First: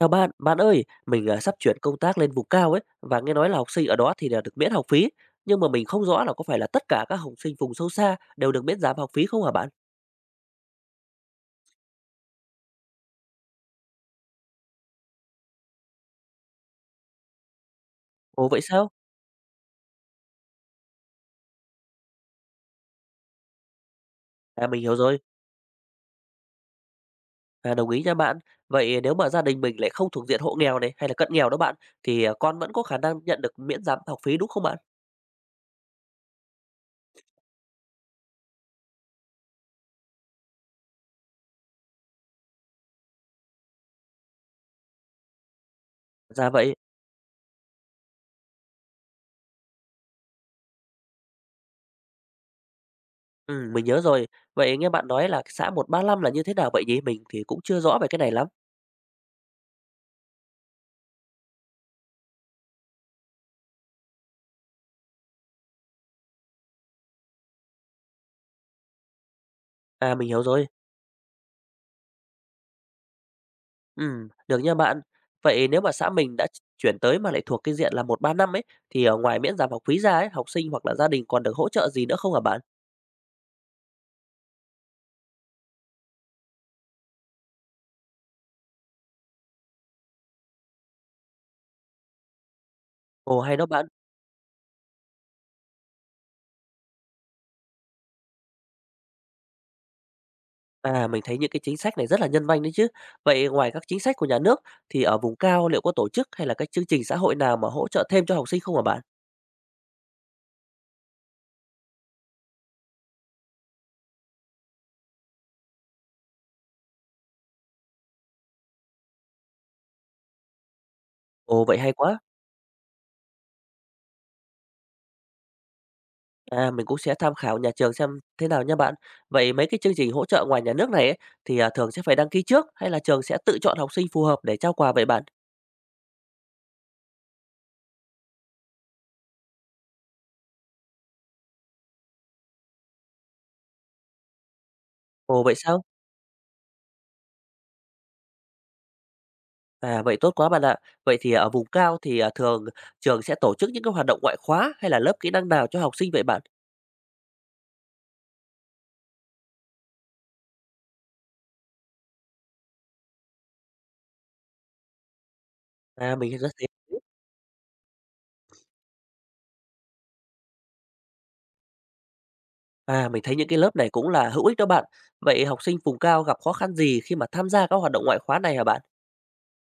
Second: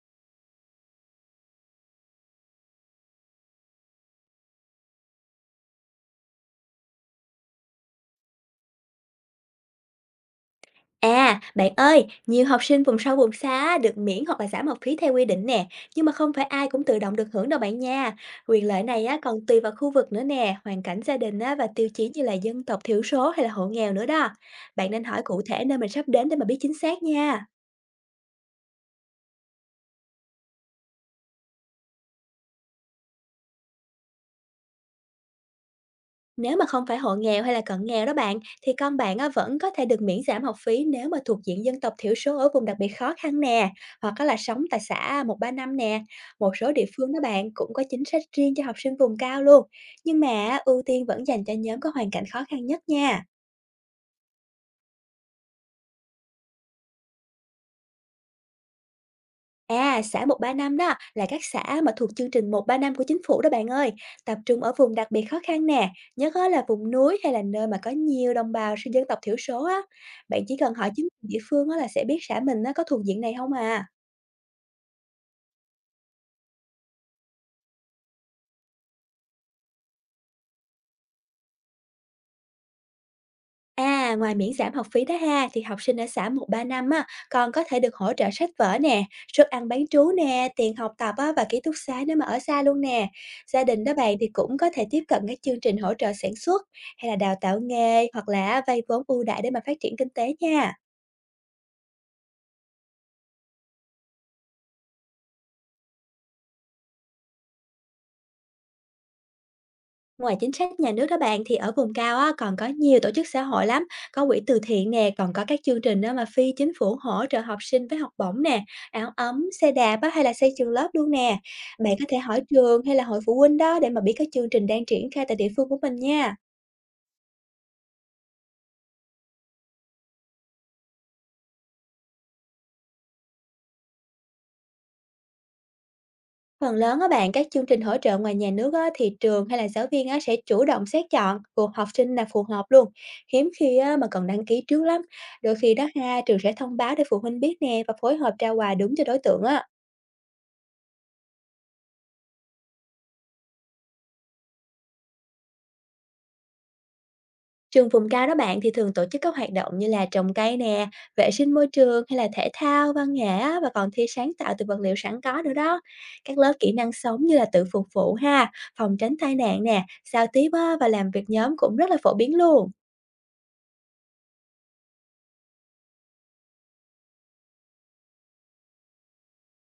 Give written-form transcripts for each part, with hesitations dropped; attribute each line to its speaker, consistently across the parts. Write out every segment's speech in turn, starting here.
Speaker 1: Chào bạn, bạn ơi, sắp chuyển công tác lên vùng cao ấy và nghe nói là học sinh ở đó thì là được miễn học phí, nhưng mà mình không rõ là có phải là tất cả các học sinh vùng sâu xa đều được miễn giảm học phí không hả bạn?
Speaker 2: À, bạn ơi, nhiều học sinh vùng sâu vùng xa á, được miễn hoặc là giảm học phí theo quy định nè, nhưng mà không phải ai cũng tự động được hưởng đâu bạn nha.
Speaker 1: Ồ vậy
Speaker 2: Quyền lợi
Speaker 1: sao?
Speaker 2: này á còn tùy vào khu vực nữa nè, hoàn cảnh gia đình á, và tiêu chí như là dân tộc thiểu số hay là hộ nghèo nữa đó.
Speaker 1: À mình
Speaker 2: Bạn
Speaker 1: hiểu
Speaker 2: nên
Speaker 1: rồi,
Speaker 2: hỏi cụ thể nơi mình sắp đến để mà biết chính xác nha.
Speaker 1: đồng ý nha bạn. Vậy nếu mà gia đình mình lại không thuộc diện hộ nghèo này hay là cận nghèo đó bạn, thì con vẫn có khả năng nhận được miễn giảm học phí đúng không bạn?
Speaker 2: Nếu mà không phải hộ nghèo hay là cận nghèo đó bạn, thì con bạn á, vẫn có thể được miễn giảm học phí nếu mà thuộc diện dân tộc thiểu số ở vùng đặc biệt khó khăn nè, hoặc á là sống tại xã 135 nè.
Speaker 1: Dạ
Speaker 2: Một số
Speaker 1: vậy,
Speaker 2: địa phương đó bạn cũng có chính sách riêng cho học sinh vùng cao luôn. Nhưng mà á, ưu tiên vẫn dành cho nhóm có hoàn cảnh khó khăn nhất nha.
Speaker 1: ừ, mình nhớ rồi. Vậy nghe bạn nói là xã 135 là như thế nào vậy nhỉ? Mình thì cũng chưa rõ về cái này lắm.
Speaker 2: À, xã 135 đó là các xã mà thuộc chương trình 135 của chính phủ đó bạn ơi, tập trung ở vùng đặc biệt khó khăn nè, nhất á là vùng núi hay là nơi mà có nhiều đồng bào sinh dân tộc thiểu số á.
Speaker 1: À mình
Speaker 2: Bạn
Speaker 1: hiểu
Speaker 2: chỉ
Speaker 1: rồi.
Speaker 2: cần hỏi chính quyền địa phương á là sẽ biết xã mình nó có thuộc diện này không à.
Speaker 1: Được nha bạn. Vậy nếu mà xã mình đã chuyển tới mà lại thuộc cái diện là một ba năm ấy, thì ngoài miễn giảm học phí ra ấy, học sinh hoặc là gia đình còn được hỗ trợ gì nữa không hả bạn?
Speaker 2: À, ngoài miễn giảm học phí đó ha, thì học sinh ở xã 135 á, còn có thể được hỗ trợ sách vở nè, suất ăn bán trú nè, tiền học tập á, và ký túc xá nếu mà ở xa luôn nè.
Speaker 1: Ồ, hay
Speaker 2: Gia
Speaker 1: đó
Speaker 2: đình
Speaker 1: bạn.
Speaker 2: đó bạn thì cũng có thể tiếp cận các chương trình hỗ trợ sản xuất hay là đào tạo nghề hoặc là vay vốn ưu đãi để mà phát triển kinh tế nha.
Speaker 1: À, mình thấy những cái chính sách này rất là nhân văn đấy chứ. Vậy ngoài các chính sách của nhà nước thì ở vùng cao liệu có tổ chức hay là các chương trình xã hội nào mà hỗ trợ thêm cho học sinh không hả bạn?
Speaker 2: Ngoài chính sách nhà nước đó bạn thì ở vùng cao á, còn có nhiều tổ chức xã hội lắm, có quỹ từ thiện nè, còn có các chương trình á, mà phi chính phủ hỗ trợ học sinh với học bổng nè, áo ấm, xe đạp á, hay là xây trường lớp luôn nè.
Speaker 1: Ồ, vậy hay
Speaker 2: Bạn có thể
Speaker 1: quá.
Speaker 2: hỏi trường hay là hội phụ huynh đó để mà biết các chương trình đang triển khai tại địa phương của mình nha.
Speaker 1: À, mình cũng sẽ tham khảo nhà trường xem thế nào nha bạn. Vậy mấy cái chương trình hỗ trợ ngoài nhà nước này ấy, thì thường sẽ phải đăng ký trước hay là trường sẽ tự chọn học sinh phù hợp để trao quà vậy bạn?
Speaker 2: Phần lớn á bạn, các chương trình hỗ trợ ngoài nhà nước á, thì trường hay là giáo viên á, sẽ chủ động xét chọn phù học sinh là phù hợp luôn. Hiếm khi á, mà còn đăng ký trước lắm.
Speaker 1: Ồ,
Speaker 2: Đôi
Speaker 1: vậy
Speaker 2: khi
Speaker 1: sao?
Speaker 2: đó ha, trường sẽ thông báo để phụ huynh biết nè, và phối hợp trao quà đúng cho đối tượng á.
Speaker 1: À, vậy tốt quá bạn ạ. Vậy thì ở vùng cao thì thường trường sẽ tổ chức những cái hoạt động ngoại khóa hay là lớp kỹ năng nào cho học sinh vậy bạn?
Speaker 2: Trường vùng cao đó bạn thì thường tổ chức các hoạt động như là trồng cây nè, vệ sinh môi trường hay là thể thao, văn nghệ á, và còn thi sáng tạo từ vật liệu sẵn có nữa đó.
Speaker 1: À,
Speaker 2: Các
Speaker 1: mình rất
Speaker 2: lớp
Speaker 1: thấy
Speaker 2: kỹ năng sống như là tự phục vụ ha, phòng tránh tai nạn nè, giao tiếp á, và làm việc nhóm cũng rất là phổ biến luôn.
Speaker 1: À, mình thấy những cái lớp này cũng là hữu ích đó bạn. Vậy học sinh vùng cao gặp khó khăn gì khi mà tham gia các hoạt động ngoại khóa này hả bạn?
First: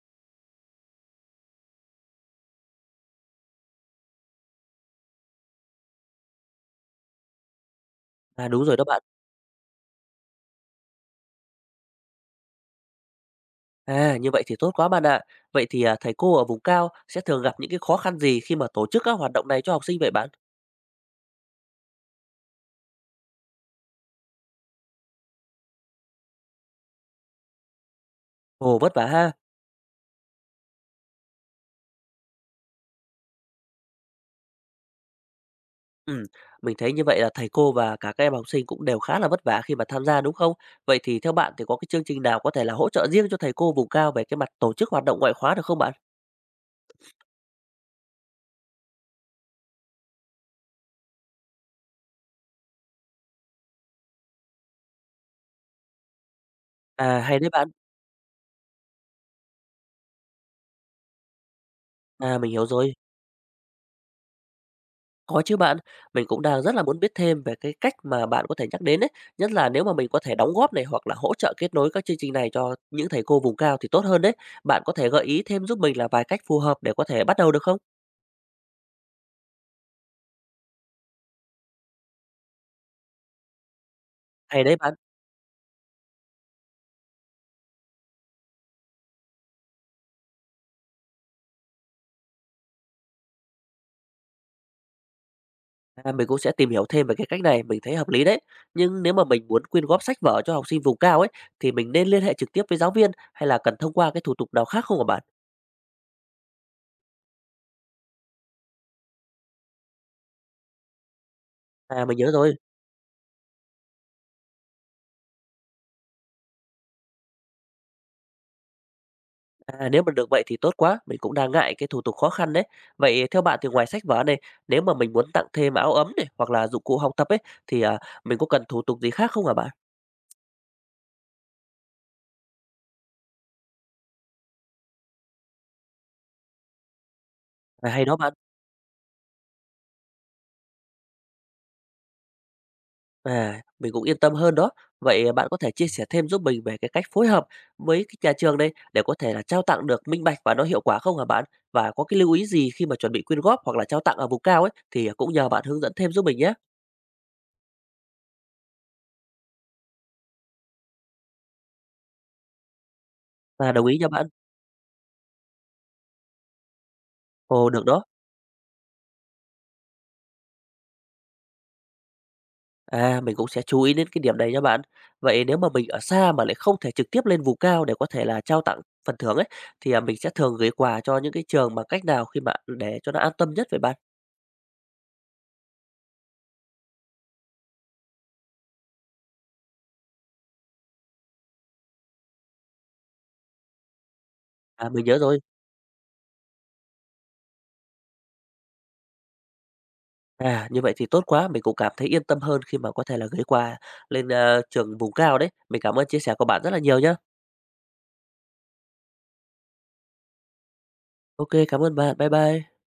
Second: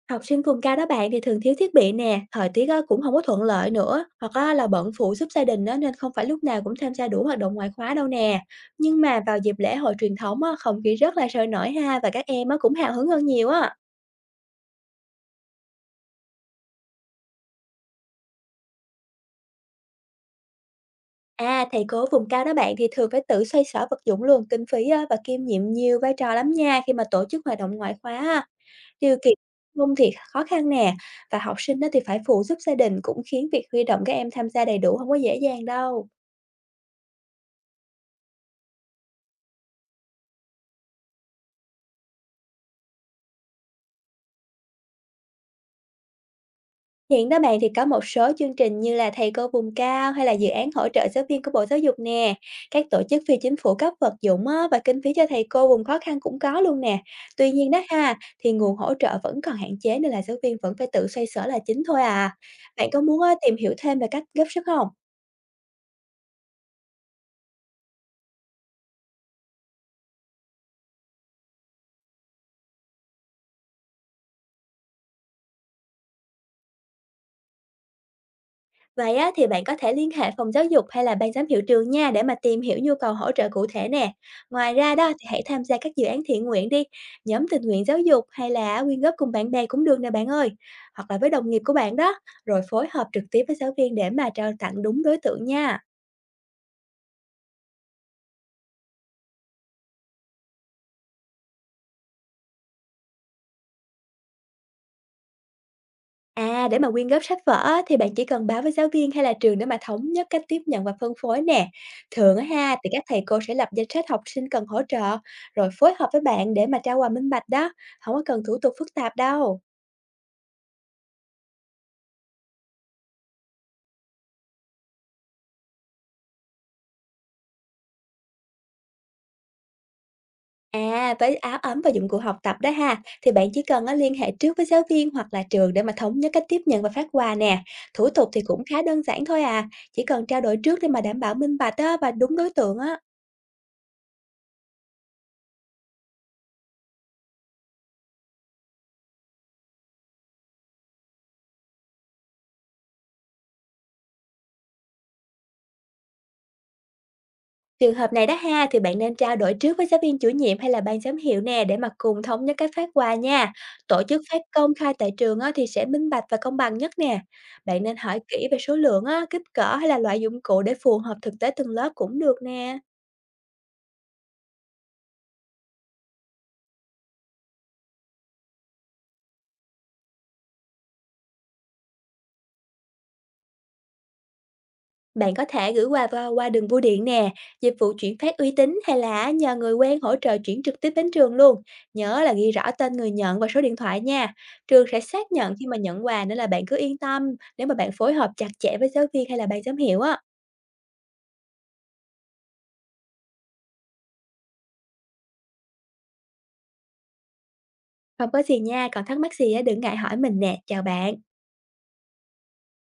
Speaker 2: Học sinh vùng cao đó bạn thì thường thiếu thiết bị nè, thời tiết á, cũng không có thuận lợi nữa, hoặc á, là bận phụ giúp gia đình đó, nên không phải lúc nào cũng tham gia đủ hoạt động ngoại khóa đâu nè.
Speaker 1: À, đúng rồi đó
Speaker 2: Nhưng
Speaker 1: bạn.
Speaker 2: mà vào dịp lễ hội truyền thống á, không khí rất là sôi nổi ha, và các em á, cũng hào hứng hơn nhiều á.
Speaker 1: À, như vậy thì tốt quá bạn ạ. Vậy thì thầy cô ở vùng cao sẽ thường gặp những cái khó khăn gì khi mà tổ chức các hoạt động này cho học sinh vậy bạn?
Speaker 2: À, thầy cô vùng cao đó bạn thì thường phải tự xoay sở vật dụng luôn, kinh phí á, và kiêm nhiệm nhiều vai trò lắm nha khi mà tổ chức hoạt động ngoại khóa á.
Speaker 1: Ồ, vất vả
Speaker 2: Điều
Speaker 1: ha.
Speaker 2: kiện không thì khó khăn nè, và học sinh đó thì phải phụ giúp gia đình cũng khiến việc huy động các em tham gia đầy đủ không có dễ dàng đâu.
Speaker 1: Ừm, mình thấy như vậy là thầy cô và cả các em học sinh cũng đều khá là vất vả khi mà tham gia, đúng không? Vậy thì theo bạn thì có cái chương trình nào có thể là hỗ trợ riêng cho thầy cô vùng cao về cái mặt tổ chức hoạt động ngoại khóa được không bạn?
Speaker 2: Hiện đó bạn thì có một số chương trình như là Thầy cô vùng cao hay là dự án hỗ trợ giáo viên của Bộ Giáo dục nè. Các tổ chức phi chính phủ cấp vật dụng á, và kinh phí cho thầy cô vùng khó khăn cũng có luôn nè.
Speaker 1: À, hay đấy
Speaker 2: Tuy
Speaker 1: bạn.
Speaker 2: nhiên đó ha, thì nguồn hỗ trợ vẫn còn hạn chế, nên là giáo viên vẫn phải tự xoay sở là chính thôi à.
Speaker 1: À, mình hiểu
Speaker 2: Bạn
Speaker 1: rồi.
Speaker 2: có muốn á, tìm hiểu thêm về cách góp sức không?
Speaker 1: Có chứ bạn, mình cũng đang rất là muốn biết thêm về cái cách mà bạn có thể nhắc đến ấy, nhất là nếu mà mình có thể đóng góp này hoặc là hỗ trợ kết nối các chương trình này cho những thầy cô vùng cao thì tốt hơn đấy. Bạn có thể gợi ý thêm giúp mình là vài cách phù hợp để có thể bắt đầu được không?
Speaker 2: Vậy á, thì bạn có thể liên hệ phòng giáo dục hay là ban giám hiệu trường nha để mà tìm hiểu nhu cầu hỗ trợ cụ thể nè.
Speaker 1: Hay
Speaker 2: Ngoài
Speaker 1: đấy bạn.
Speaker 2: ra đó thì hãy tham gia các dự án thiện nguyện đi, nhóm tình nguyện giáo dục hay là quyên góp cùng bạn bè cũng được nè bạn ơi. Hoặc là với đồng nghiệp của bạn đó, rồi phối hợp trực tiếp với giáo viên để mà trao tặng đúng đối tượng nha.
Speaker 1: À, mình cũng sẽ tìm hiểu thêm về cái cách này, mình thấy hợp lý đấy. Nhưng nếu mà mình muốn quyên góp sách vở cho học sinh vùng cao ấy, thì mình nên liên hệ trực tiếp với giáo viên hay là cần thông qua cái thủ tục nào khác không hả bạn?
Speaker 2: À, để mà quyên góp sách vở á, thì bạn chỉ cần báo với giáo viên hay là trường để mà thống nhất cách tiếp nhận và phân phối nè.
Speaker 1: À, mình nhớ
Speaker 2: Thường á
Speaker 1: rồi.
Speaker 2: ha, thì các thầy cô sẽ lập danh sách học sinh cần hỗ trợ, rồi phối hợp với bạn để mà trao quà minh bạch đó. Không có cần thủ tục phức tạp đâu.
Speaker 1: À, nếu mà được vậy thì tốt quá, mình cũng đang ngại cái thủ tục khó khăn đấy. Vậy theo bạn thì ngoài sách vở này, nếu mà mình muốn tặng thêm áo ấm này hoặc là dụng cụ học tập ấy, thì mình có cần thủ tục gì khác không hả bạn?
Speaker 2: À, với áo ấm và dụng cụ học tập đó ha, thì bạn chỉ cần á, liên hệ trước với giáo viên hoặc là trường để mà thống nhất cách tiếp nhận và phát quà nè.
Speaker 1: À, hay
Speaker 2: Thủ
Speaker 1: đó
Speaker 2: tục
Speaker 1: bạn.
Speaker 2: thì cũng khá đơn giản thôi à, chỉ cần trao đổi trước để mà đảm bảo minh bạch á, và đúng đối tượng á.
Speaker 1: À, mình cũng yên tâm hơn đó. Vậy bạn có thể chia sẻ thêm giúp mình về cái cách phối hợp với cái nhà trường đây để có thể là trao tặng được minh bạch và nó hiệu quả không hả bạn? Và có cái lưu ý gì khi mà chuẩn bị quyên góp hoặc là trao tặng ở vùng cao ấy thì cũng nhờ bạn hướng dẫn thêm giúp mình nhé.
Speaker 2: Trường hợp này đó ha, thì bạn nên trao đổi trước với giáo viên chủ nhiệm hay là ban giám hiệu nè để mà cùng thống nhất các phát quà nha.
Speaker 1: À, đồng ý
Speaker 2: Tổ
Speaker 1: nha
Speaker 2: chức
Speaker 1: bạn.
Speaker 2: phát công khai tại trường á, thì sẽ minh bạch và công bằng nhất nè.
Speaker 1: Ồ,
Speaker 2: Bạn
Speaker 1: được
Speaker 2: nên
Speaker 1: đó.
Speaker 2: hỏi kỹ về số lượng, á, kích cỡ hay là loại dụng cụ để phù hợp thực tế từng lớp cũng được nè.
Speaker 1: À, mình cũng sẽ chú ý đến cái điểm này nha bạn. Vậy nếu mà mình ở xa mà lại không thể trực tiếp lên vùng cao để có thể là trao tặng phần thưởng ấy thì mình sẽ thường gửi quà cho những cái trường bằng cách nào khi mà để cho nó an tâm nhất vậy bạn?
Speaker 2: Bạn có thể gửi quà vào qua đường bưu điện nè, dịch vụ chuyển phát uy tín hay là nhờ người quen hỗ trợ chuyển trực tiếp đến trường luôn. Nhớ là ghi rõ tên người nhận và số điện thoại nha. Trường
Speaker 1: À,
Speaker 2: sẽ
Speaker 1: mình nhớ
Speaker 2: xác
Speaker 1: rồi.
Speaker 2: nhận khi mà nhận quà nên là bạn cứ yên tâm nếu mà bạn phối hợp chặt chẽ với giáo viên hay là ban giám hiệu á.
Speaker 1: À, như vậy thì tốt quá, mình cũng cảm thấy yên tâm hơn khi mà có thể là ghé qua trường vùng cao đấy. Mình cảm ơn chia sẻ của bạn rất là nhiều nhá.
Speaker 2: Không có gì nha, còn thắc mắc gì á đừng ngại hỏi mình nè. Chào bạn.
Speaker 1: OK, cảm ơn bạn. Bye bye.